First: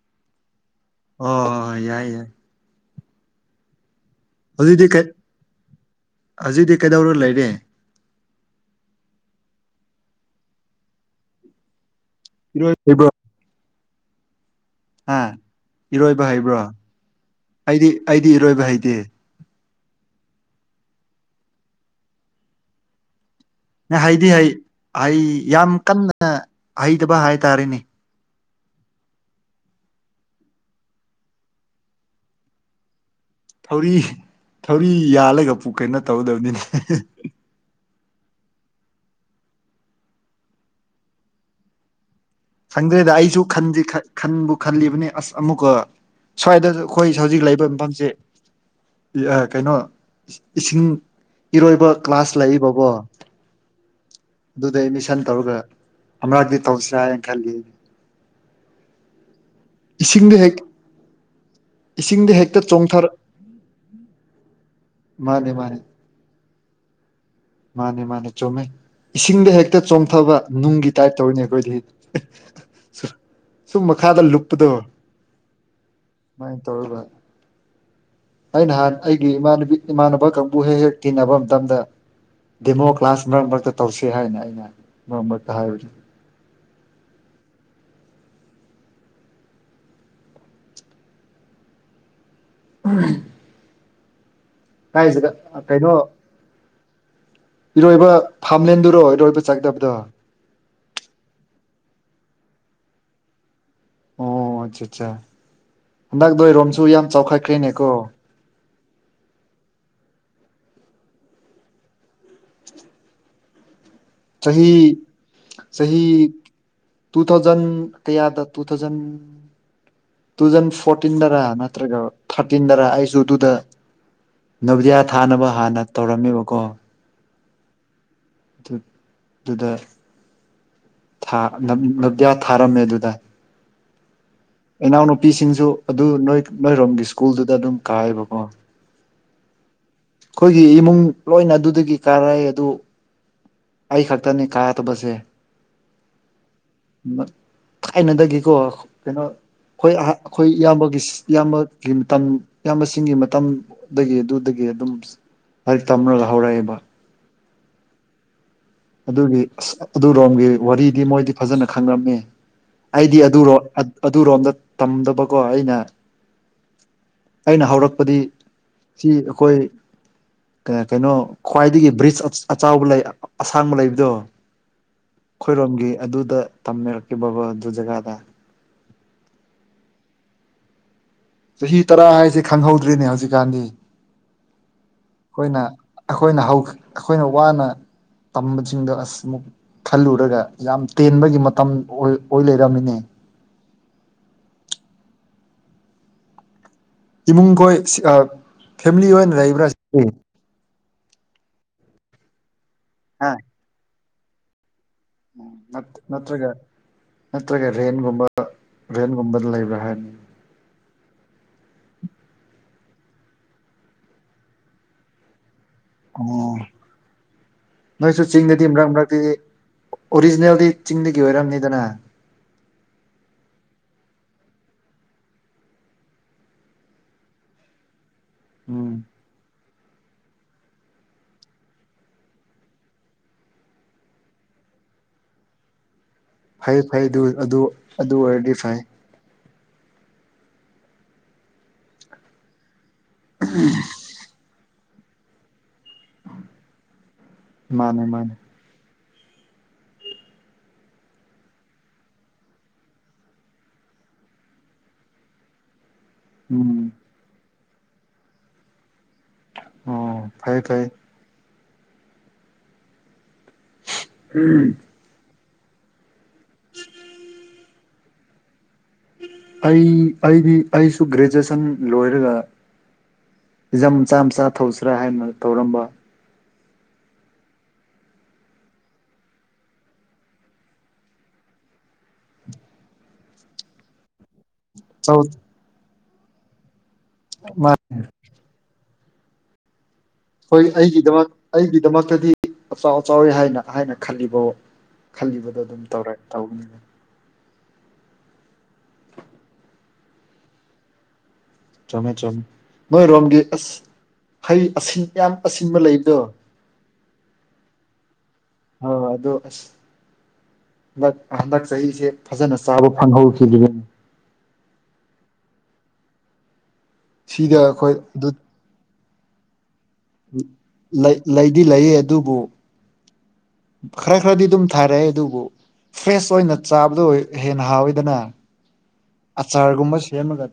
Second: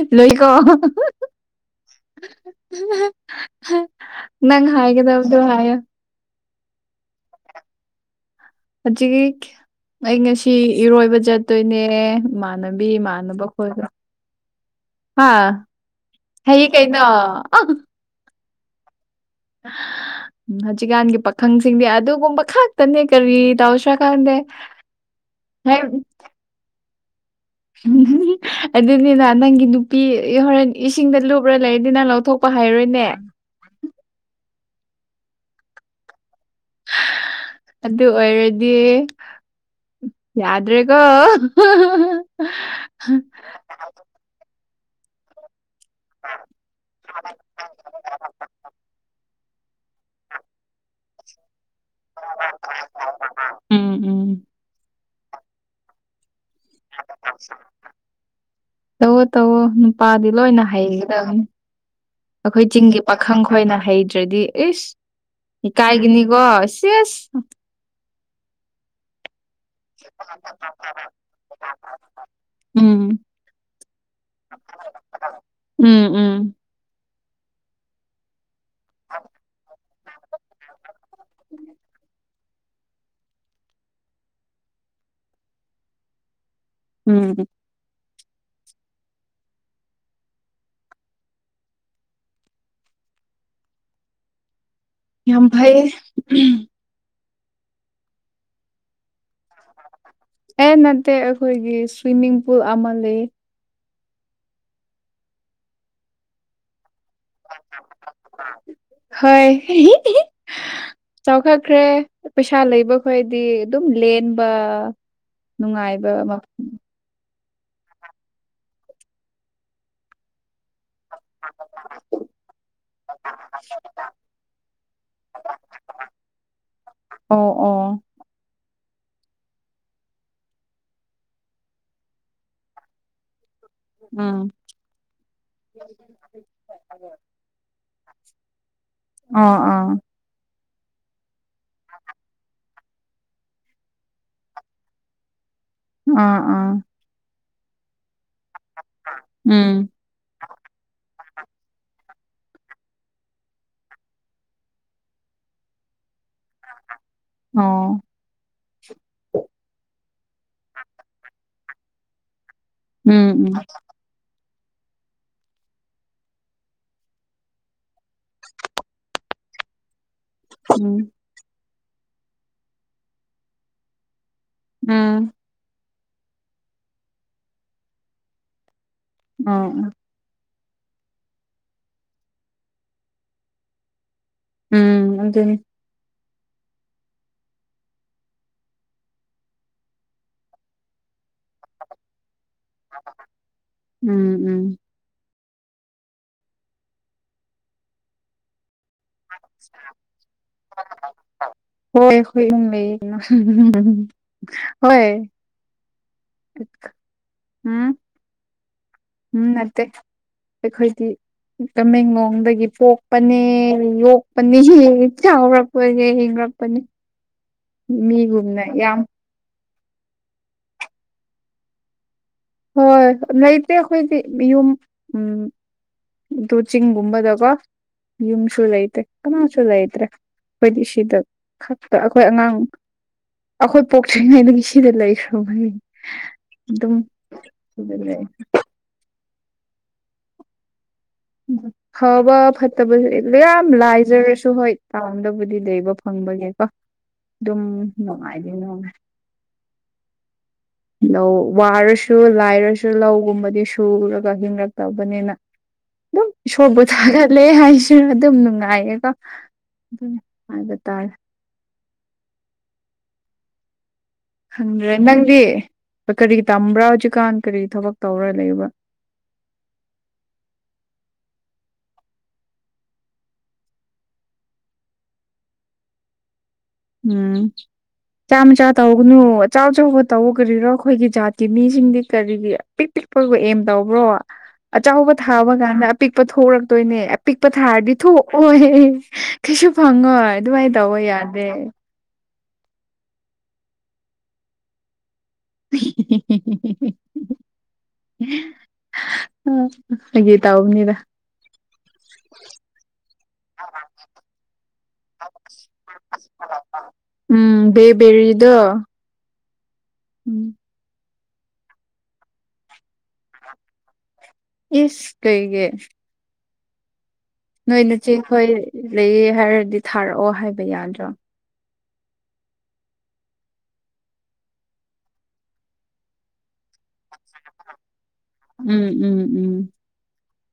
E ꯂꯣꯏꯀꯣ ꯑꯣ ꯍꯣꯏ ꯌꯥꯏ ꯌꯥꯏ [unintelligible] ꯅꯪ ꯍꯥꯏꯒꯗꯧꯗꯣ ꯍꯥꯏꯌꯣ ꯍꯧꯖꯤꯗꯤ ꯀꯩꯗꯧꯔ ꯂꯩꯔꯦ ꯍꯧꯖꯤꯛ ꯑꯩ ꯉꯁꯤ ꯏꯔꯣꯏꯕ ꯆꯠꯇꯣꯏꯅꯦ ꯏꯔꯣꯏ ꯃꯥꯅꯕꯤ ꯃꯥꯅꯅꯕ ꯈꯣꯏꯒ ꯍꯥ ꯏꯔꯣꯏꯕ ꯍꯩꯕ꯭ꯔꯣ ꯍꯩꯌꯦ ꯀꯩꯅꯣ ꯑꯩꯗꯤ ꯑꯩꯗꯤ ꯏꯔꯣꯏꯕ ꯍꯩꯇꯦ ꯍꯧꯖꯤꯛꯀꯥꯟꯒꯤ ꯄꯥꯈꯪꯁꯤꯡꯗꯤ ꯑꯗꯨꯒꯨꯝꯕ ꯈꯛꯇꯅꯦ ꯀꯔꯤ ꯇꯧꯁ ꯍꯩꯗꯤ ꯍꯩ ꯍꯩ ꯌꯥꯝ ꯀꯟꯅ ꯍꯩꯇꯕ ꯍꯥꯏꯇꯥꯔꯦꯟ [unintelligible] ꯑꯗꯨꯅꯤꯅ ꯅꯪꯒꯤ ꯅꯨꯄꯤ ꯏ ꯍꯣꯔꯦꯟ ꯏꯁꯤꯡꯗ ꯂꯨꯞꯂ ꯂꯩꯔꯗꯤ ꯅꯂꯧꯊꯣꯛꯄ ꯍꯥꯏꯔꯣꯏꯅꯦ ꯊꯧꯔꯤ ꯊꯧꯔꯤ ꯌꯥꯜꯂꯒ ꯄꯨꯛ ꯀꯩꯅ ꯇꯧꯒꯗꯕꯅꯤꯅꯦ ꯑꯗꯨ ꯑꯣꯏꯔꯗꯤ ꯌꯥꯗ꯭ꯔꯦꯒꯣ ꯁꯪꯗ꯭ꯔꯦꯗ ꯑꯩꯁꯨ ꯈꯟꯗꯤ ꯈꯟ ꯈꯟꯕꯨ ꯈꯜꯂꯤꯕꯅꯤ ꯑꯁ ꯑꯃꯨꯛꯀ ꯁ꯭ꯋꯥꯏꯗ ꯑꯩꯈꯣꯏ ꯍꯧꯖꯤꯛ ꯂꯩꯕ ꯃꯐꯝꯁꯦ ꯏꯌ ꯀꯩꯅꯣ ꯏꯁꯤꯡ ꯏꯔꯣꯏꯕ ꯀ꯭ꯂꯥꯁ ꯂꯩꯏꯕꯕꯣ ꯎꯝ ꯎꯝ ꯑꯗꯨꯗ ꯑꯦꯠꯃꯤꯁꯟ ꯇꯧꯔꯒ [unintelligible] ꯇꯧꯁꯤꯔ ꯍꯥꯏꯟ ꯈꯜ ꯇꯧꯑꯣ ꯇꯧꯋꯣ ꯅꯨꯄꯥꯗꯤ ꯏꯁꯤꯡꯗ ꯍꯦꯛ ꯂꯣꯏꯅ ꯍꯩꯒꯗꯝ ꯏꯁꯤꯡꯗ ꯍꯦꯛꯇ ꯑꯩꯈꯣꯏ ꯆꯤꯡꯒꯤ ꯆꯣꯡꯊꯔ ꯄꯥꯈꯪ ꯈꯣꯏꯅ ꯍꯩꯗ꯭ꯔꯗꯤ ꯏꯁ ꯃꯥꯅꯦ ꯃꯥꯅꯦ ꯀꯥꯏꯒꯤꯅꯤꯒꯣ ꯏꯁꯤꯁ ꯃꯥꯅꯦ ꯃꯥꯅꯦ ꯆꯨꯝꯃꯦ ꯏꯁꯤꯡꯗ ꯍꯦꯛꯇ ꯆꯣꯡꯊꯕ ꯅꯨꯡꯒꯤ ꯇꯥꯏꯞ ꯇꯧꯔꯤꯅꯦ ꯑꯩꯈꯣꯏꯗꯤ ꯎꯝ ꯁꯨꯝ ꯃꯈꯥꯗ ꯂꯨꯞꯄꯗꯣ ꯎꯝ ꯎꯝ ꯇꯧꯔꯤꯕ ꯑꯩ ꯅꯍꯥꯟ ꯑꯩꯒꯤ ꯏꯃꯥꯟꯅ ꯏꯃꯥꯟꯅꯕ ꯀꯥꯡꯕꯨ ꯍꯦꯛ ꯍꯦꯛ ꯇꯤꯟꯅꯕ ꯃꯇꯝꯗ ꯗꯦꯃꯣ ꯀ꯭ꯂꯥꯁ ꯃꯔꯛ ꯃꯔꯛꯇ ꯇꯧꯁꯤ ꯍꯥꯏꯅꯤ ꯑꯩꯅ ꯃꯔꯛ ꯃꯔꯛꯇ ꯍꯥꯏꯕꯅꯤ ꯎꯝ ꯎꯝ ꯌꯥꯝ ꯐꯥꯏ ꯀꯩꯅꯣ ꯏꯔꯣꯏꯕ ꯐꯥꯝꯂꯦꯟꯗꯨꯔꯣ ꯏꯔꯣꯏꯕ ꯆꯪꯗꯕꯗꯣ ꯑꯦ ꯅꯠꯇꯦ ꯑꯩꯈꯣꯏꯒꯤ ꯁꯨꯏꯃꯤꯡ ꯄꯨꯜ ꯑꯃꯥ ꯂꯩ ꯑꯣ ꯑꯠꯆꯥ ꯑꯠꯆꯥ ꯍꯟꯗꯛ ꯅꫭꯏꯔꯣꯝꯁꯨ ꯌꯥꯝ ꯆꯥꯎꯈꯠꯈ꯭ꯔꯦꯅꯦꯀꯣ ꯍꯣꯏ ꯆꯥꯎꯈꯠꯈ꯭ꯔꯦ ꯄꯩꯁꯥ ꯂꯩꯕ ꯈꯣꯏꯗꯤ ꯑꯗꯨꯝ ꯂꯦꯟꯕ ꯆꯍꯤ ꯆꯍꯤ ꯅꯨꯡꯉꯥꯏꯕ ꯃꯐꯝ ꯇꯨ ꯊꯥꯎꯖꯟ ꯀꯌꯥꯗ ꯇꯨ ꯊꯥꯎꯖꯟ ꯇꯨ ꯊꯥꯎꯖꯟ ꯐꯣꯔꯇꯤꯟꯗꯔ ꯅꯠꯇ꯭ꯔꯒꯥ ꯊꯥꯔꯇꯤꯟꯗꯔ ꯑꯩꯁꯨ ꯑꯗꯨꯗ ꯅꯕꫭꯗꯤꯌꯥ ꯊꯥꯅꯕ ꯍꯥꯟꯅ ꯇꯧꯔꯝꯃꯦꯕꯀꯣ ꯑꯣ ꯑꯣ ꯑꯗꯨ ꯑꯗꯨꯗ ꯊꯥ ꯅꫭꯕꫭꯗꯤꯌꯥ ꯊꯥꯔꯝꯃꯦ ꯑꯗꯨꯗ ꯎꯝ ꯏꯅꯥꯎꯅꯨꯄꯤꯁꯤꯡꯁꯨ ꯑꯗꯨ ꯅꯣꯏ ꯅꯣꯏꯔꯣꯝꯒꯤ ꯁ꯭ꯀꯨꯜꯗꯨꯗ ꯑꯗꯨꯝ ꯀꯥꯏꯕꯀꯣ ꯑꯥ ꯑꯥ ꯑꯩꯈꯣꯏꯒꯤ ꯏꯃꯨꯡ ꯂꯣꯏꯅ ꯑꯗꯨꯗꯒꯤ ꯀꯥꯔꯛꯏ ꯑꯗꯨ ꯑꯩ ꯈꯛꯇꯅꯤ ꯀꯥꯗꯕꯁꯦ ꯑꯥ ꯑꯥ ꯊꯥꯏꯅꯗꯒꯤꯀꯣ ꯀꯩꯅꯣ ꯎꯝ ꯑꯩꯈꯣꯏ ꯑꯍꯥ ꯑꯩꯈꯣꯏ ꯏꯌꯥꯝꯕꯒꯤ ꯏꯌꯥꯝꯕꯒꯤ ꯃꯇꯝ ꯏꯌꯥꯝꯕꯁꯤꯡꯒꯤ ꯃꯇꯝꯗꯒꯤ ꯑꯗꯨꯗꯒꯤ ꯑꯗꯨꯝ ꯍꯥꯏꯗꯤ ꯇꯝꯔꯒꯥ ꯍꯧꯔꯛꯑꯦꯕ ꯑꯣ ꯑꯗꯨꯒꯤ ꯑꯁ ꯑꯗꯨꯔꯣꯝꯒꯤ ꯋꯥꯔꯤꯗꯤ ꯃꯣꯏꯗꯤ ꯐꯖꯅ ꯈꯪꯔꯝꯃꯤ ꯑꯩꯗꯤ ꯎꯝ ꯎꯝ ꯑꯗꯨꯔꯣ ꯑꯗꯨꯔꯣꯝꯗ ꯇꯝꯗꯕꯀꯣ ꯑꯩꯅ ꯑꯩꯅ ꯍꯧꯔꯛꯄꯗꯤ ꯁꯤ ꯑꯩꯈꯣꯏ ꯎꯝ ꯀꯩꯅꯣ ꯈ꯭ꯋꯥꯏꯗꯒꯤ ꯕ꯭ꯔꯤꯖ ꯑꯆꯥꯎꯕ ꯂꯩ ꯑꯁꯥꯡꯕ ꯂꯩꯕꯗꯣ ꯎꯝ ꯑꯩꯈꯣꯏꯔꯣꯝꯒꯤ ꯑꯗꯨꯗ ꯇꯝꯃꯤꯔꯛꯀꯤꯕꯀꫭ ꯑꯗꯨ ꯖꯒꯥꯗ ꯎꯝ ꯆꯍꯤ ꯇꯔꯥ ꯍꯥꯏꯁꯦ ꯈꯪꯍꯧꯗ꯭ꯔꯤꯅꯦ ꯍꯧꯖꯤꯛꯀꯥꯟꯗꯤ ꯎꯝ ꯑꯗꯨꯅꯤ ꯑꯩꯈꯣꯏꯅ ꯑꯩꯈꯣꯏꯅ ꯍꯧ ꯑꯩꯈꯣꯏꯅ ꯋꯥꯅ ꯇꯝꯕꯁꯤꯡꯗꯣ ꯑꯁ ꯑꯃꯨꯛ ꯈꯜꯂꯨꯔꯒ ꯌꯥꯝ ꯇꯦꯟꯕꯒꯤ ꯃꯇꯝ ꯑꯣꯏ ꯑꯣꯏ ꯂꯩꯔꯝꯃꯤꯅꯤ ꯎꯝ ꯎꯝ ꯏꯃꯨꯡꯈꯣꯏ ꯁꯤ ꯑꯥ ꯐꯦꯃꯤꯂꯤ ꯂꫭꯏꯅ ꯂꯩꯕ꯭ꯔꯥ ꯁꯤꯗꯤ ꯍꯣꯏ ꯍꯣꯏ ꯂꯩ ꯍꯣꯏ ꯅꯠꯇ꯭ꯔꯒ ꯅꯠꯇ꯭ꯔꯒ ꯍꯨꯝ ꯔꯦꯟꯒꯨꯝꯕ ꯍꯨꯝ ꯔꯦꯟꯒꯨꯝꯕꯗ ꯂꯩꯕ꯭ꯔꯥ ꯅꯠꯇꯦ ꯍꯥꯏꯕꯅꯤ ꯑꯩꯈꯣꯏꯗꯤ ꯇꯃꯦꯡꯂꯣꯡꯗꯒꯤ ꯄꯣꯛꯄꯅꯦ ꯌꯣꯛꯄꯅꯦ ꯆꯥꯎꯔꯛ ꯄꯅ‌ꯦ ꯑꯣ ꯍꯤꯡꯔꯛꯄꯅꯤ ꯅꯣꯏꯁꯨ ꯃꯤꯒꯨꯝꯅ ꯆꯤꯡꯗꯗꯤ ꯃꯔꯛ ꯌꯥꯝ ꯃꯔꯛꯇꯗꯤ ꯑꯣꯔꯤꯖꯤꯅꯦꯜꯗꯤ ꯆꯤꯡꯗꯒꯤ ꯑꯣꯏꯔꯝꯅꯤꯗꯅ ꯍꯣꯏ ꯂꯩꯇꯦ ꯑꯩꯈꯣꯏꯗꯤ ꯃꯤꯌꯨꯝ ꯎꯝ ꯗꯨ ꯆꯤꯡꯒꯨꯝꯕꯗꯀꫭ ꯌꯝꯁꯨ ꯎꯝ ꯂꯩꯇ‌ꯦ ꯀꯅꯥꯁꯨ ꯂꯩꯇ꯭ꯔꯦ ꯑꯩꯈꯣꯏꯗꯤ ꯁꯤꯗ ꯈꯛꯇ ꯑꯩꯈꯣꯏ ꯑꯉꯥꯡ ꯑꯩꯈꯣꯏ ꯄꯣꯛꯇ꯭ꯔꯤꯉꯩꯗꯒꯤ ꯁꯤꯗ ꯂꯩꯈ꯭ꯔꯕꯅꯤ ꯐꯩ ꯐꯩ ꯑꯗꯨ ꯑꯗꯨ ꯑꯗꯨ ꯑꯣꯏꯔꯗꯤ ꯐꯩ ꯐꯕ ꯐꯠꯇꯕꯁꯤꯗꯤ ꯃꯥꯌꯥꯝ ꯂꯥꯏꯖꯔꯁꯨ ꯍꯣꯏ ꯄꯥꯝꯗꯕꯨꯗꯤ ꯂꯩꯕ ꯐꯪꯕꯅ‌ꯦꯀꯣ ꯑꯗꯨꯝ ꯃꯥꯅꯦ ꯃꯥꯅꯦ ꯅꯨꯡꯉꯥꯏꯗꯤ ꯅꯨꯡꯉꯥꯏ ꯂꯧ ꯋꯥꯔꯁꯨ ꯂꯥꯏꯔꯁꯨ ꯂꯧꯒꯨꯝꯕꯗꯤ ꯁꯨꯔꯒ ꯍꯤꯡꯡꯂꯛꯇꯕꯅꯤꯅ ꯑꯗꯨꯝ ꯎꯝ ꯏꯁꯣꯔꯕꯨ ꯊꯥꯒꯠꯂꯦ ꯍꯥꯏꯁꯤ ꯑꯗꯨꯝ ꯅꯨꯡꯉꯥꯏꯌꯦꯗꯥ ꯑꯣ ꯑꯗꯨꯅꯤ ꯐꯩ ꯉꯥꯏꯕꯥ ꯐꯩ ꯇꯥꯔ‌ꯦ ꯈꯪꯗ꯭ꯔꯦ ꯅꯪꯗꯤ ꯀꯔꯤ ꯇꯝꯕ꯭ꯔꯥ ꯍꯧꯖꯤꯛꯀꯥꯟ ꯀꯔꯤ ꯊꯕꯛ ꯇꯧꯔꯥ ꯂꯩꯕ꯭ꯔꯥ ꯑꯩ ꯑꯩꯗꯤ ꯑꯩꯁꯨ ꯒ꯭ꯔꯦꯖꯨꯑꯦꯁꯟ ꯂꯣꯏꯔꯒ ꯖꯝ ꯃꯆꯥ ꯃꯆꯥ ꯊꯧꯁꯤꯔꯥ ꯍꯥꯏꯅ ꯇꯧꯔꯝꯕ ꯎꯝ ꯃꯆꯥ ꯃꯆꯥ ꯇꯧꯒꯅꯨ ꯑꯆꯧ ꯑꯆꯧꯕ ꯇꯧꯕ ꯀꯔꯤꯔꯥ ꯑꯩꯈꯣꯏꯒꯤ ꯖꯥꯠꯀꯤ ꯃꯤꯁꯤꯡꯗꯤ ꯀꯔꯤꯒꯤ ꯄꯤꯛ ꯄꯤꯛꯄꯒ ꯑꯦꯝ ꯇꯧꯕ꯭ꯔꯣ ꯑꯆꯧꯕ ꯊꯥꯕ ꯀꯥꯟꯗ ꯑꯄꯤꯛꯄ ꯊꯣꯛꯔꯛꯇꯣꯏꯅꯦ ꯑꯄꯤꯛꯄ ꯊꯥꯔꯗꯤ ꯊꯣꯛ ꯑꯣꯍ [unintelligible] ꯀꯩꯁꯨ ꯐꯪꯉꫭꯏ ꯍꯣꯏ ꯑꯩꯒꯤꯗꯃꯛ ꯑꯩꯒꯤ ꯗꯃꯛꯇꯗꯤ ꯑꯆꯥꯎ ꯑꯆꯥꯎꯋꯤ ꯍꯥꯏꯅ ꯍꯥꯏꯅ ꯈꯜꯂꯤꯕ ꯈꯜꯂꯤꯕꯅꯤ ꯑꯗꯨꯝ ꯇꯧꯔ ꯇꯧꯅꯤ ꯐꯥꯒꯤ ꯇꯥꯎꯕꯅꯤꯗ ꯆꯨꯝꯃꯦ ꯆꯨꯝꯃꯦ ꯃꯣꯏ ꯔꯣꯝꯒ ꯑꯁ ꯍꯩ ꯑꯁꯤꯟ ꯌꯥꯝ ꯑꯁꯤꯟꯕ ꯂꯩꯕꯗꯣ ꯎꯝ ꯕ‌ꯦ ꯕ‌ꯦꯔꯤꯗꯣ ꯑ ꯑꯗꯣ ꯑꯁ ꯎꯝ ꯍꯟꯗꯛ ꯍꯟꯗꯛ ꯆꯍꯤꯁꯦ ꯐꯖꯅ ꯆꯥꯕ ꯐꯪꯍꯧꯈꯤꯗ꯭ꯔꯤꯌ‌ꯦ ꯏꯁ ꯀꯩꯒꯤ ꯁꯤꯗ ꯅꯣꯏ ꯑꯩꯈꯣꯏ ꯑꯗꯨ ꯅꯆꯦꯈꯣꯏ ꯂꯩꯌꯦ ꯍꯥꯏꯔꯗꯤ ꯊꯥꯔꯛꯑꯣ ꯍꯥꯏꯕ ꯌꯥꯗ꯭ꯔꯣ ꯂꯩ ꯂꯩꯗꯤ ꯂꯩꯌꯦ ꯑꯗꯨꯕꯨ ꯈꯔ ꯈꯔꯗꯤ ꯑꯗꯨꯝ ꯊꯥꯔꯛꯑꯦ ꯑꯗꯨꯕꯨ ꯐ꯭ꯔꯦꯁ ꯑꯣꯏꯅ ꯆꯥꯕꯗꯣ ꯍꯦꯟꯅ ꯍꯥꯎꯋꯤꯗꯅ ꯎꯝ ꯎꯝ ꯎꯝ ꯑꯆꯥꯔꯒꯨꯝꯕ ꯁꯦꯝꯃꯒ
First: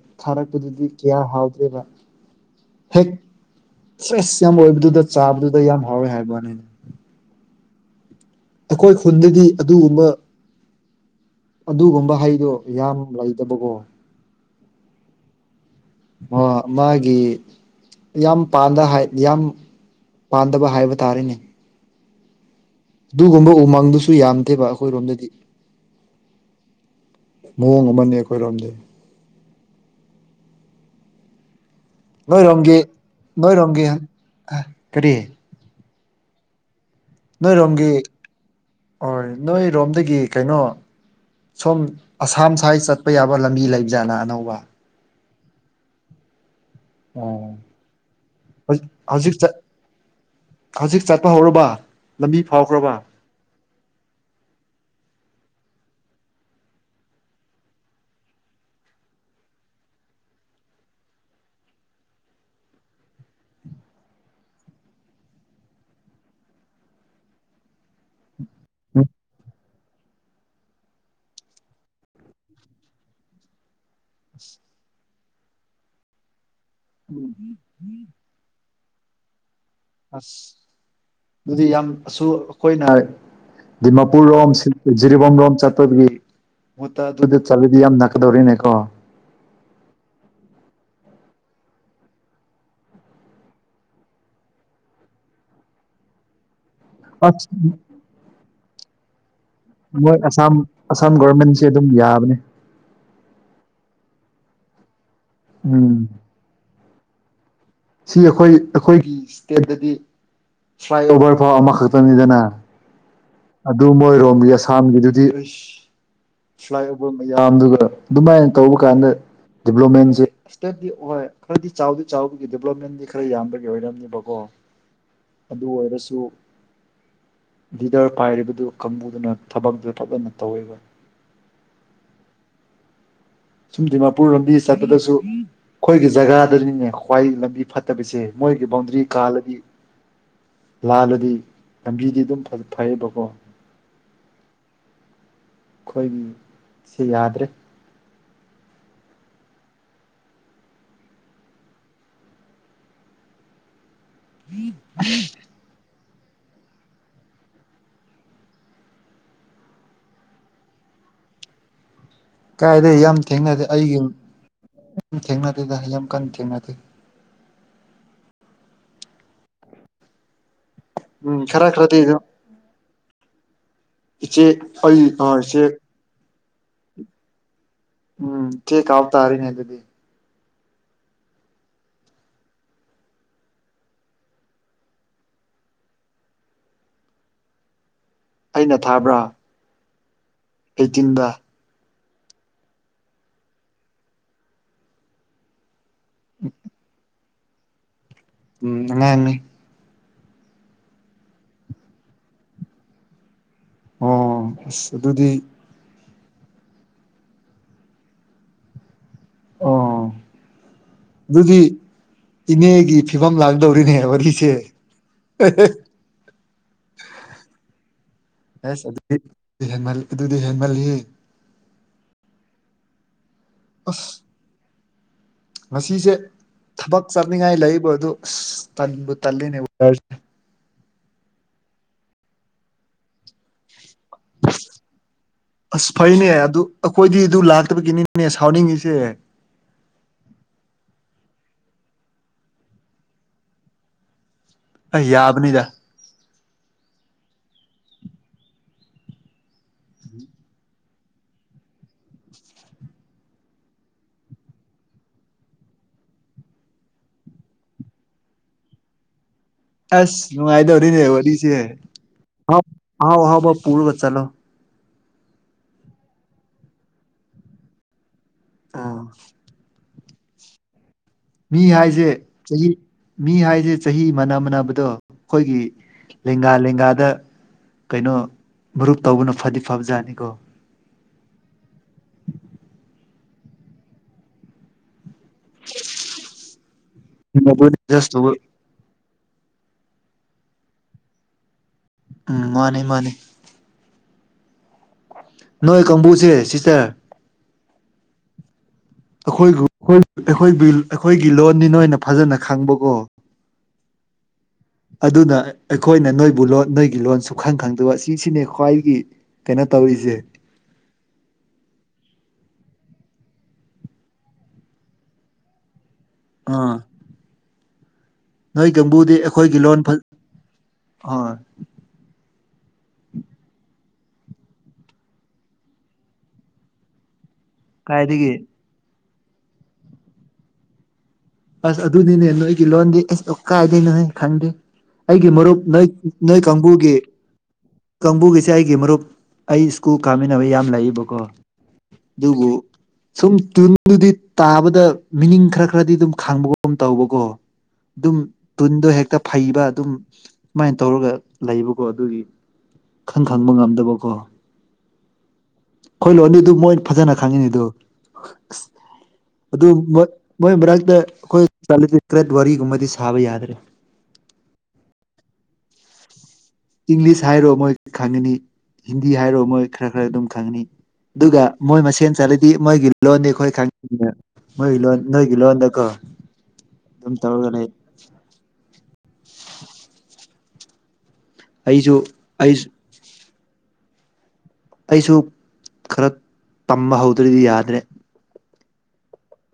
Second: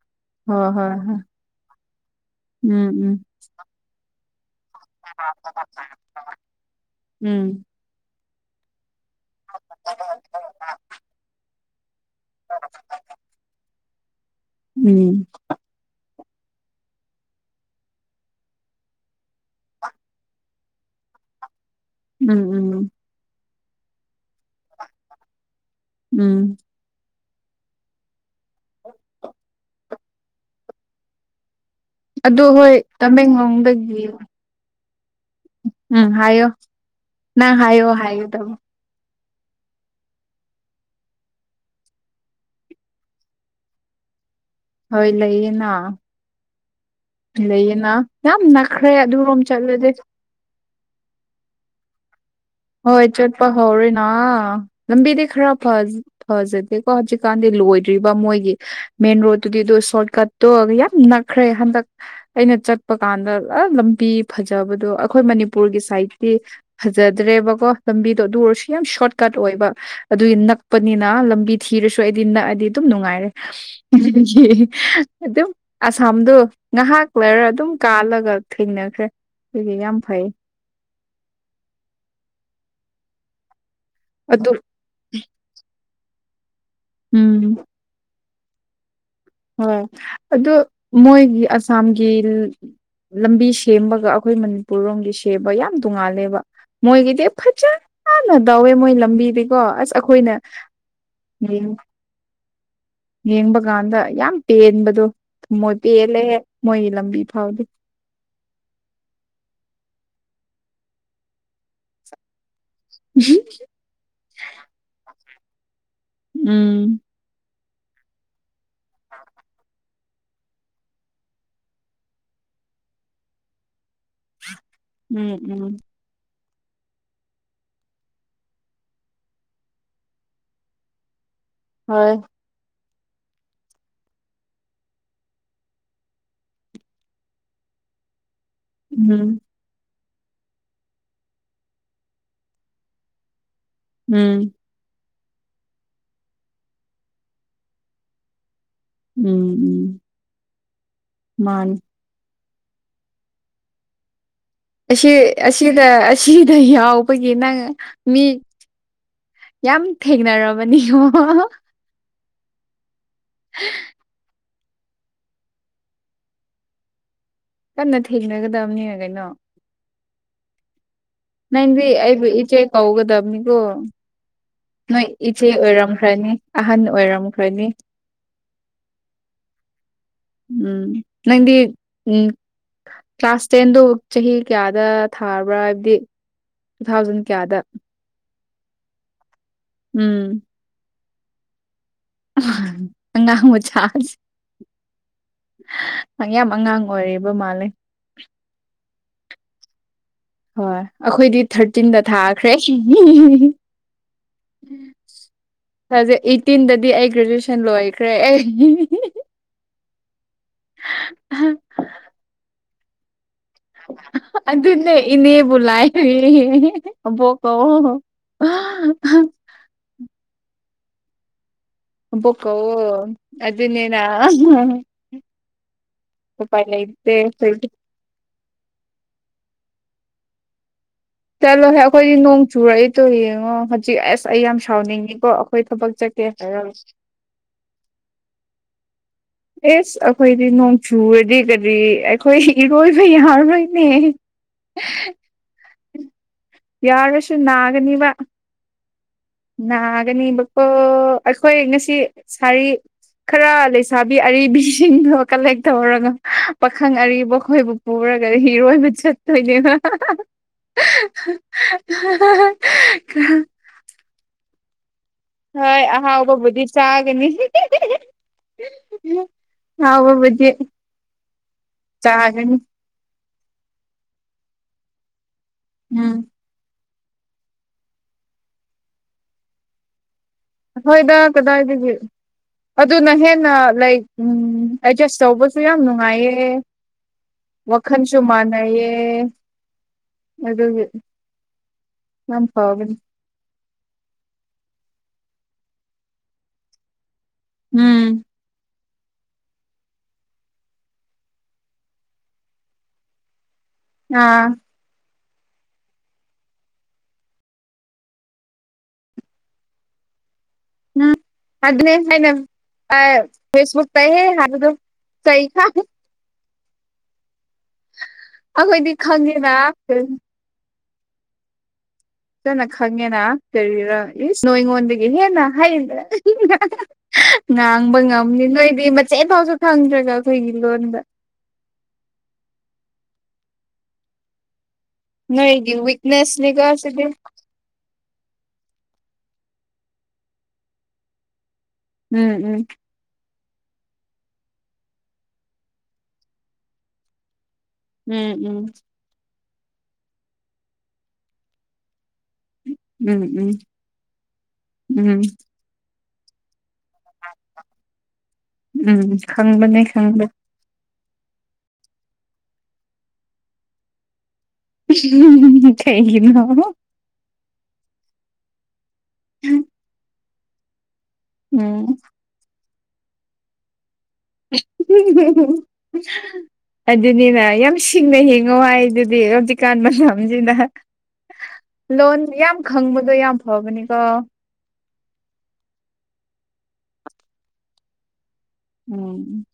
ꯍꯣꯏ ꯊꯥꯔꯛꯄꯗꯨꯗꯤ ꯍꯣꯏ ꯀꯌꯥ ꯍꯣꯏ ꯍꯥꯎꯇ‌ꯦꯕ ꯎꯝ ꯍꯦꯛ ꯎꯝ ꯁꯁ [unintelligible] ꯌꯥꯝ ꯑꯣꯏꯕꯗꯨꯗ ꯆꯥꯕꯗꯨꯗ ꯌꯥꯝ ꯍꯥꯎꯋꯦ ꯍꯥꯏꯕꯩ ꯋꯥꯅꯦ ꯎꯝ ꯑꯩꯈꯣꯏ ꯈꯨꯟꯗꯗꯤ ꯑꯗꯨꯒꯨꯝꯕ ꯑꯗꯨꯒꯨꯝꯕ ꯍꯩꯗꯣ ꯌꯥꯝ ꯂꯩꯇꯕꯀꯣ ꯎꯝ ꯑꯣ ꯃꯥꯒꯤ ꯌꯥꯝ ꯄꯥꯟꯗ ꯍꯥꯏ ꯌꯥꯝ ꯄꯥꯟꯗꯕ ꯍꯥꯏꯕ ꯇꯥꯔꯦꯅꯦ ꯎꯝ ꯎꯝ ꯑꯗꯨꯒꯨꯝꯕ ꯎꯃꯪꯗꯨꯁꯨ ꯌꯥꯝꯗꯦꯕ ꯑꯩꯈꯣꯏꯔꯣꯝꯗꯗꯤ ꯎꯝ ꯃꯑꯣꯡ ꯑꯃꯅꯤ ꯑꯩꯈꯣꯏꯔꯣꯝꯗꯤ ꯑꯣ [inaudible] ꯑꯗꯨ ꯍꯣꯏ ꯅꯣꯏꯔꯣꯝꯒꯤ ꯅꯣꯏꯔꯣꯝꯒꯤ ꯇꯃꯦꯡꯂꯣꯡꯗꯒꯤ ꯀꯔꯤ ꯎꯝ ꯍꯥꯏꯌꯣ ꯅꯪ ꯍꯥꯏꯌꯣ ꯅꯣꯏꯔꯣꯝꯒꯤ ꯍꯥꯏꯒꯗꯕ ꯍꫭꯏ ꯅꯣꯏꯔꯣꯝꯗꯒꯤ ꯀꯩꯅꯣ ꯁꯣꯝ ꯑꯁꯥꯝ ꯁ꯭ꯋꯥꯏ ꯆꯠꯄ ꯌꯥꯕ ꯂꯝꯕꯤ ꯂꯩꯕꯖꯥꯠꯂꯥ ꯑꯅꯧꯕ ꯍꯣꯏ ꯂꯩꯌꯦꯅꯥ ꯑꯣ ꯂꯩꯌꯦꯅ ꯌꯥꯝ ꯅꯛꯈ꯭ꯔꯦ ꯍꯧꯖꯤꯛ ꯑꯗꯨꯔꯣꯝ ꯆꯠꯂꯗꯤ ꯍꯧꯖꯤꯛ ꯆꯠꯄ ꯍꯧꯔꯕ ꯂꯝꯕꯤ ꯐꯥꯎꯈ꯭ꯔ ꯍꯣꯏ ꯆꯠꯄ ꯍꯧꯔꯦꯅꯥ ꯂꯝꯕꯤꯗꯤ ꯈꯔ ꯐ ꯐꯖꯗꯦꯀꯣ ꯍꯧꯖꯤꯛꯀꯥꯟꯗꯤ ꯂꯣꯏꯗ꯭ꯔꯤꯕ ꯃꯣꯏꯒꯤ ꯃꯦꯟ ꯔꯣꯗꯠꯇꯨꯗꯤꯗꯣ ꯁꯣꯔꯠ ꯀꯠꯇꯣ ꯌꯥꯝ ꯅꯛꯈ꯭ꯔꯦ ꯍꯟꯗꯛ ꯑꯩꯅ ꯆꯠꯄ ꯀꯥꯟꯗ ꯑꯥ ꯂꯝꯕꯤ ꯐꯖꯕꯗꯣ ꯑꯩꯈꯣꯏ ꯃꯅꯤꯄꯨꯔꯒꯤ ꯁꯏꯇꯤ ꯐꯖꯗ꯭ꯔꯦꯕꯀꯣ ꯂꯝꯕꯤꯗꯣ ꯑꯗꯨ ꯑꯣꯏꯔꯁꯨ ꯌꯥꯝ ꯁꯣꯔꯠꯀꯠ ꯑꯣꯏꯕ ꯑꯗꯨꯏ ꯅꯛꯄꯅꯤꯅ ꯂꯝꯕꯤ ꯊꯤꯔꯁꯨ ꯑꯩꯗꯤ ꯅꯛꯑꯗꯤ ꯑꯗꯨꯝ ꯅꯨꯡꯉꯥꯏꯔꯦ [unintelligible] ꯑꯗꯨꯝ ꯑꯁꯥꯝꯗꯣ ꯉꯥꯏꯍꯥꯛ ꯂꯩꯔ ꯑꯗꯨꯝ ꯀꯥꯜꯂꯒ ꯊꯦꯡꯅꯈ꯭ꯔꯦ ꯑꯩꯒ ꯌꯥꯝ ꯐꯩ ꯑꯁ ꯑꯗꯨꯗꯤ ꯌꯥꯝ ꯑꯁꯨ ꯑꯩꯈꯣꯏꯅ ꯗꯤꯃꯄꯨꯔ ꯑꯗꯨ ꯔꯣꯝ ꯖꯤꯔꯤꯕꯥꯝ ꯔꯣꯝ ꯆꯠꯄꯒꯤ ꯃꯨꯠꯇ ꯑꯗꯨꯗ ꯎꯝ ꯆꯠꯂꯗꯤ ꯌꯥꯝ ꯅꯛꯀꯗꯧꯔꯤꯅꯦꯀꯣ ꯍꯣꯏ ꯑꯗꯨ ꯃꯣꯏꯒꯤ ꯑꯁꯥꯝꯒꯤ ꯂꯝꯕꯤ ꯁꯦꯝꯕꯒ ꯑꯩꯈꯣꯏ ꯃꯅꯤꯄꯨꯔ ꯂꯣꯝꯒꯤ ꯁꯦꯝꯕ ꯌꯥꯝ ꯇꯣꯡꯉꯥꯜꯂꯦꯕ ꯃꯣꯏꯒꯤꯗꯤ ꯑꯁ ꯐꯖ ꯐꯥꯟꯅ ꯇꯧꯋꯦ ꯃꯣꯏ ꯂꯝꯕꯤꯗꯒꯤ ꯃꯣꯏ ꯑꯁꯥꯝ ꯑꯁꯥꯝ ꯒꯣꯔꯃꯦꯟꯁꯦ ꯑꯗꯨꯝ ꯌꯥꯕꯅꯦ ꯌꯦꯡꯕ ꯀꯥꯟꯗ ꯌꯥꯝ ꯄꯦꯟꯕꯗꯣ ꯊꯃꯣꯏ ꯎꯝ ꯄꯦꯜꯂꯦꯍꯦ ꯃꯣꯏꯒꯤ ꯂꯝꯕꯤ ꯐꯥꯎꯗꯤ ꯁꯤ ꯑꯩꯈꯣꯏ ꯑꯩꯈꯣꯏꯒꯤ ꯏꯁꯇꯦꯠꯇꯗꯤ ꯐ꯭ꯂꯥꯏ ꯑꯣꯚꯔ ꯐꯥꯎ ꯑꯃꯈꯛꯇꯅꯤꯗꯅ [unintelligible] ꯑꯗꯨ ꯃꯣꯏꯔꯣꯝꯒꯤ ꯑꯁꯥꯝꯒꯤꯗꯨꯗꯤ ꯎꯝ ꯃꯌꯥꯝꯗꯨꯒ ꯑꯗꯨꯃꯥꯏꯅ ꯇꯧꯕ ꯀꯥꯟꯗ ꯗꯗꯤꯕꯂꯞꯃꯦꯟꯁꯦ ꯏꯁꯇꯦꯗꯤ ꯑꯣꯏ ꯈꯔꯗꯤ ꯆꯥꯎꯗꯤ ꯆꯥꯎ ꯗꯦꯕꯂꯞꯃꯦꯟꯗꯤ ꯈꯔ ꯌꯥꯝꯕꯒꯤ ꯑꯣꯏꯔꯝꯅꯦꯕꯀꯣ ꯎꯝ ꯑꯗꯨ ꯎꯝ ꯑꯣꯏꯔꯁꯨ ꯂꯤꯗꯤꯗꯔ ꯄꯥꯏꯔꯤꯕꯗꯨ ꯀꯥꯡꯕꯨꯗꯨꯅ ꯊꯕꯛꯇꯨ ꯐꯞꯖꯅ ꯇꯧꯋꯦꯕ ꯍꯣꯏ ꯁꯨꯝ ꯗꯤꯃꯥꯄꯨꯔ ꯂꯝꯕꯤ ꯆꯠꯄꯗꯁꯨ ꯑꯩꯈꯣꯏꯒꯤ ꯖꯒꯥꯗꯅꯤꯅꯦ ꯈ꯭ꯋꯥꯏ ꯂꯝꯕꯤ ꯐꯠꯇꯕꯁꯦ ꯃꯣꯏꯒꯤ ꯕꯥꯎꯟꯗ꯭ꯔꯤ ꯎꯝ ꯀꯥꯜꯂꯗꯤ ꯂꯥꯜꯂꯗꯤ ꯂꯝꯕꯤꯗꯤ ꯑꯗꯨꯝ ꯐ ꯐꯩꯌꯦꯕꯀꯣ ꯎꯝ ꯑꯩꯈꯣꯏꯒꯤ ꯁꯤ ꯌꯥꯗ꯭ꯔꯦ ꯎꯝ ꯎꯝ ꯃꯥꯅꯤ [inaudible] ꯑꯁꯤ ꯑꯁꯤꯗ ꯑꯁꯤꯗ ꯌꯥꯎꯕꯒꯤ ꯅꯪ ꯃꯤ ꯌꯥꯝ ꯊꯦꯡꯅꯔꯕꯅꯤꯉ ꯀꯥꯏꯗꯩ ꯌꯥꯝ ꯊꯦꯡꯅꯗꯦ ꯑꯩꯒꯤ ꯊꯦꯡꯅꯗꯦꯗ ꯌꯥꯝ ꯀꯟꯅ ꯊꯦꯡꯅꯗꯦ ꯀꯟꯅ ꯊꯦꯡꯅꯒꯗꯕꯅꯤ ꯀꯩꯅꯣ ꯎꯝ ꯈꯔ ꯅꯪꯗꯤ ꯈꯔꯗꯤ ꯑꯗꯨꯝ ꯑꯩꯕꯨ ꯏꯆꯦ ꯀꯥꯎꯒꯗꯝꯅꯤꯒꯣ ꯏꯆꯦ ꯑꯩ ꯑ ꯏꯆꯦ ꯔꯅꯤ ꯑꯍꯟ ꯑꯣꯏꯔꯝꯈ꯭ꯔꯅꯤ ꯎꯝ ꯊꯤꯀꯥꯎ ꯇꯥꯔꯤꯅꯦ ꯑꯗꯨꯗꯤ ꯎꯝ ꯅꯪꯗꯤ ꯎꯝ ꯀ꯭ꯂꯥꯁ ꯇꯦꯟꯗꯨ ꯆꯍꯤ ꯀꯌꯥꯗ ꯊꯥꯔꯕ꯭ꯔꯥ ꯍꯥꯏꯕꯗꯤ ꯇꯨ ꯊꯥꯎꯖꯟ ꯀꯌꯥꯗ ꯑꯩꯅ ꯊꯥꯕ꯭ꯔꯥ ꯎꯝ ꯑꯦꯇꯤꯟꯗ ꯑꯉꯥꯡ ꯑꯉꯥꯡ ꯃꯆꯥ ꯅꯪ ꯌꯥꯝ ꯑꯉꯥꯡ ꯑꯣꯏꯔꯤꯞ ꯕꯥ ꯃꯥꯂꯦ ꯎꯝ ꯑꯉꯥꯡꯅꯤ ꯍꯣꯏ ꯑꯈꯣꯏꯗꯤ ꯊꯥꯔꯇꯤꯟꯗ ꯊꯥꯈ꯭ꯔꯦ ꯑꯣ ꯑꯁ ꯑꯗꯨꯗꯤ ꯊꯥꯎꯖ ꯑꯩꯠꯇꯤꯟꯗꯥꯗꯤ ꯑꯩ ꯒ꯭ꯔꯦꯖꯨꯑꯦꯁꯟ ꯂꯣꯏꯈ꯭ꯔꯦ ꯑꯩ ꯑꯣ ꯗꯨꯗꯤ ꯏꯅꯦꯒꯤ ꯐꯤꯕꯝ ꯂꯥꯛꯗꯧꯔꯤ ꯑꯗꯨꯅꯦ ꯏꯅꯦꯕꯨ ꯂꯥꯏ ꯑꯕꯣꯛ ꯀꯧꯋꯣ ꯑꯦꯁ ꯑꯗꯨꯗꯤ ꯍꯦꯟꯃꯜ ꯑꯗꯨꯗꯤ ꯍꯦꯟꯃꯜꯂꯤꯍꯦ ꯑꯕꯣꯛ ꯀꯧꯋꯣ ꯑꯗꯨꯅꯦꯅꯥ ꯑꯁ ꯉꯁꯤꯁꯦ ꯊꯕꯛ ꯆꯠꯅꯤꯡꯉꯥꯏ ꯂꯩꯕ ꯑꯗꯨ ꯑꯁ ꯇꯟꯕꯨ ꯇꯜꯂꯤꯅꯦ [unintelligible] ꯆꯠꯂꯣꯍꯦ ꯑꯈꯣꯏꯗꯤ ꯅꯣꯡ ꯆꯨꯔꯛꯏꯗꯣ ꯌꯦꯡꯉꯣ ꯍꯧꯖꯤꯛ ꯑꯁ ꯑꯩ ꯌꯥꯝ ꯁꯥꯎꯅꯤꯡꯉꯤꯀꯣ ꯊꯕꯛ ꯑꯁ ꯆꯠꯀꯦ ꯐꯩꯅꯦ ꯑꯗꯨ ꯍꯥꯏꯔꯒ ꯑꯈꯣꯏꯗꯤ ꯑꯗꯨ ꯂꯥꯛꯇꯥꯕꯒꯤꯅꯤꯅꯦ ꯁꯥꯎꯅꯤꯡꯉꯤꯁꯦ ꯑꯦꯁ ꯑꯩꯈꯣꯏꯗꯤ ꯅꯣꯡ ꯆꯨꯔꯗꯤ ꯀꯔꯤ ꯑꯩꯈꯣꯏ ꯏꯔꯣꯏꯕ ꯌꯥꯔꯣꯏꯅꯦ [inaudible] ꯑꯩ ꯌꯥꯕꯅꯤꯗ ꯌꯥꯔꯥꯁꯨ ꯅꯥꯒꯅꯤꯕ ꯅꯥꯒꯅꯤꯕꯀꯣ ꯑꯩꯈꯣꯏ ꯉꯁꯤ ꯁꯥꯔꯤ ꯈꯔ ꯂꯩꯁꯥꯕꯤ ꯑꯔꯤꯕꯤꯁꯤꯡꯗꯣ ꯀꯂꯦꯛ ꯇꯧꯔꯒꯥ ꯄꯥꯈꯪ ꯑꯔꯤꯕꯈꯣꯏꯕꯨ ꯄꯨꯔꯒꯥ ꯏꯔꯣꯏꯕ ꯆꯠꯇꯣꯏꯅꯦ ꯑꯁ ꯅꯨꯡꯉꯥꯏꯗꯧꯔꯤꯅꯦ ꯋꯥꯔꯤꯁꯦ ꯍꯥꯎ ꯑꯍꯥꯎ ꯈꯔ ꯑꯍꯥꯎꯕ ꯄꯨꯔꯒꯥ ꯆꯜꯂꯣ ꯍꯣꯏ ꯑꯍꯥꯎꯕꯕꯨꯗꯤ ꯆꯥꯒꯅꯤ ꯑꯥ ꯍꯥꯎꯕꯕꯨꯗꯤ ꯃꯤ ꯍꯥꯏꯖꯦ ꯆꯍꯤ ꯃꯤ ꯍꯥꯏꯖꯦ ꯆꯍꯤ ꯃꯅꯥ ꯃꯥꯟꯅꯕꯗꯣ ꯈꯣꯏꯒꯤ ꯎꯝ ꯂꯦꯡꯒꯥ ꯂꯦꯡꯒꯥꯗ ꯀꯩꯅꯣ ꯃꯔꯨꯞ ꯇꯧꯕꯅ ꯐꯗꯤ ꯐꯥꯕ ꯖꯥꯠꯅꯤꯀꯣ ꯑꯈꯣꯏꯗ ꯀꯗꯥꯏꯗꯒꯤ ꯑꯗꯨꯅ ꯍꯦꯟꯅ ꯂꯩ ꯎꯝ ꯑꯦꯗꯖꯁ ꯇꯧꯕ ꯁꯨꯨ ꯌꯥꯝ ꯅꯨꯡꯉꯥꯏꯌꯦ ꯖꯁ ꯋꯥꯈꯜꯁꯨ ꯇꯧꯕ ꯃꯥꯟ ꯅꯩꯌꯦ ꯑꯗꯨꯒꯤ ꯎꯝ ꯌꯥꯝ ꯃꯥꯅꯤ ꯐꯕꯅꯤ ꯃꯥꯅꯤ ꯅꯣꯏ ꯀꯥꯡꯕꯨꯁꯦ ꯁꯤꯁꯇꯔ ꯎꯝ ꯑꯈꯣꯏꯒꯨ ꯈꯣꯏ ꯑꯩꯈꯣꯏ ꯕꯤꯜ ꯑꯩꯈꯣꯏꯒꯤ ꯂꯣꯟꯗꯤ ꯅꯣꯏꯅ ꯐꯖꯅ ꯈꯪꯕꯀꯣ ꯑꯥ ꯑꯗꯨꯅ ꯑꯩꯈꯣꯏꯅ ꯅꯣꯏꯕꯨ ꯂꯣꯟ ꯅꯣꯏꯒꯤ ꯂꯣꯟ ꯁꯨꯈꯪ ꯈꯪꯗꯕ ꯁꯤꯁꯤꯅꯦ ꯈ꯭ꯋꯥꯏꯒꯤ ꯀꯩꯅꯣ ꯇꯧꯔꯤꯖꯦ ꯎꯝ ꯑꯗꯨꯅꯦ ꯍꯥꯏꯅ ꯑꯥ ꯐꯦꯁꯕꯨꯛꯇꯥ ꯍꯦ ꯍꯥꯏꯕꯗꯨ ꯀꯩ [unintelligible] ꯑꯥ ꯅꯣꯏ ꯑꯩꯈꯣꯏꯗꯤ ꯀꯥꯡꯕꯨꯗꯤ ꯈꯪꯉꯦꯅ ꯑꯩꯈꯣꯏꯒꯤ ꯂꯣꯟ ꯐꯥ ꯐꯖꯅ ꯍꯣꯏ ꯐꯖꯅ ꯈꯪꯉꯦꯅ ꯀꯔꯤꯔꯥ ꯏꯁ ꯅꯣꯏꯉꯣꯟꯗꯒꯤ ꯍꯦꯟꯅ ꯍꯩ ꯉꯥꯡꯕ ꯀꯥꯏꯗꯒꯤ ꯉꯝꯅꯤ ꯅꯣꯏꯗꯤ ꯃꯆꯦꯠ ꯐꯥꯎꯁꯨ ꯈꯪꯗ꯭ꯔꯒ ꯑꯈꯣꯏꯒꯤ ꯂꯣꯟꯗ ꯑꯁ ꯑꯗꯨꯅꯤꯅꯦ ꯅꯣꯏꯒꯤ ꯂꯣꯟꯗꯤ ꯏꯁ ꯑꯣ ꯀꯥꯏꯗꯦ ꯅꯣ ꯍꯦ ꯈꯪꯗꯦ ꯑꯩꯒꯤ ꯃꯔꯨꯞ ꯅꯣꯏꯒꯤ ꯅꯣꯏ ꯅꯣꯏ ꯋꯤꯛꯅꯦꯁꯅꯤꯀꯣ ꯀꯥꯡꯕꯨꯒꯤ ꯁꯤꯗꯤ ꯀꯥꯡꯕꯨꯒꯤꯁꯦ ꯑꯩꯒꯤ ꯃꯔꯨꯞ ꯑꯩ ꯁ꯭ꯀꯨꯜ ꯀꯥꯃꯤꯟꯅꯕ ꯌꯥꯝ ꯂꯩꯏꯕꯀꯣ꯫ ꯎꯝ ꯑꯗꯨꯕꯨ ꯎꯝ ꯁꯨꯝ ꯇꯨꯟꯗꯨꯗꯤ ꯇꯥꯕꯗ ꯃꯤꯅꯤꯡ ꯈꯔ ꯈꯔꯗꯤ ꯑꯗꯨꯝ ꯈꯪꯕꯒꯨꯝ ꯇꯧꯕꯀꯣ ꯑꯗꯨꯝ ꯎꯝ ꯇꯨꯟꯗꯣ ꯍꯦꯛꯇ ꯐꯩꯕ ꯑꯗꯨꯝ ꯃꯥꯏꯅ ꯇꯧꯔꯒ ꯂꯩꯕꯀꯣ ꯑꯗꯨꯒꯤ ꯎꯝ ꯈꯪ ꯈꯪꯕ ꯎꯝ ꯉꯝꯗꯕꯀꯣ ꯎꯝ ꯎꯝ ꯈꯣꯏ ꯂꯣꯟꯗꯤ ꯑꯗꯨ ꯃꯣꯏ ꯐꯖꯅ ꯈꯪꯉꯤꯅꯤ ꯑꯗꯨ ꯑꯁ ꯎꯝ ꯑꯗꯨ ꯈꯪꯕꯅꯦ ꯃꯣꯏ ꯈꯪꯕꯅꯦ ꯃꯣꯏ ꯃꯔꯛꯇ ꯑꯈꯣꯏ ꯆꯠꯂꯗꯤ ꯀ꯭ꯔꯦꯠ ꯋꯥꯔꯤꯒꯨꯝꯕꯗꯤ ꯁꯥꯕ ꯌꯥꯗ꯭ꯔꯦ꯫ ꯀꯩꯒꯤꯅꯦ ꯏꯪꯂꯤꯁ ꯍꯥꯏꯔꯣ ꯃꯣꯏ ꯈꯪꯉꯅꯤ ꯍꯤꯟꯗꯤ ꯍꯥꯏꯔꯣ ꯃꯣꯏ ꯈꯔ ꯈꯔ ꯑꯗꯨꯝ ꯈꯪꯉꯅꯤ꯫ ꯑꯗꯨꯒ ꯃꯣꯏ ꯎꯝ ꯃꯁꯦꯟ ꯆꯠꯂꯗꯤ ꯃꯣꯏꯒꯤ ꯂꯣꯟꯗꯤ ꯑꯈꯣꯏ ꯈꯪ [unintelligible] ꯑꯗꯨꯝ ꯑꯗꯨꯅꯤꯅ ꯇꯧꯔꯒ ꯂꯩ ꯌꯥꯝꯁꯤ ꯁꯤꯡꯅ ꯍꯤꯡꯉꯣ ꯍꯥꯏꯗꯨꯗꯤ ꯍꯧꯖꯤꯛꯀꯥꯟ ꯃꯅꯝꯁꯤꯗ ꯑꯩꯁꯨ ꯂꯣꯟ ꯌꯥꯝ ꯑꯩꯁꯨ ꯈꯪꯕꯗꯣ ꯌꯥꯝ ꯐꯕꯅꯤꯀꯣ ꯑꯩꯁꯨ ꯈꯔ ꯇꯝꯕ ꯍꯧꯗ꯭ꯔꯗꯤ ꯌꯥꯗ꯭ꯔꯦ ꯎꯝ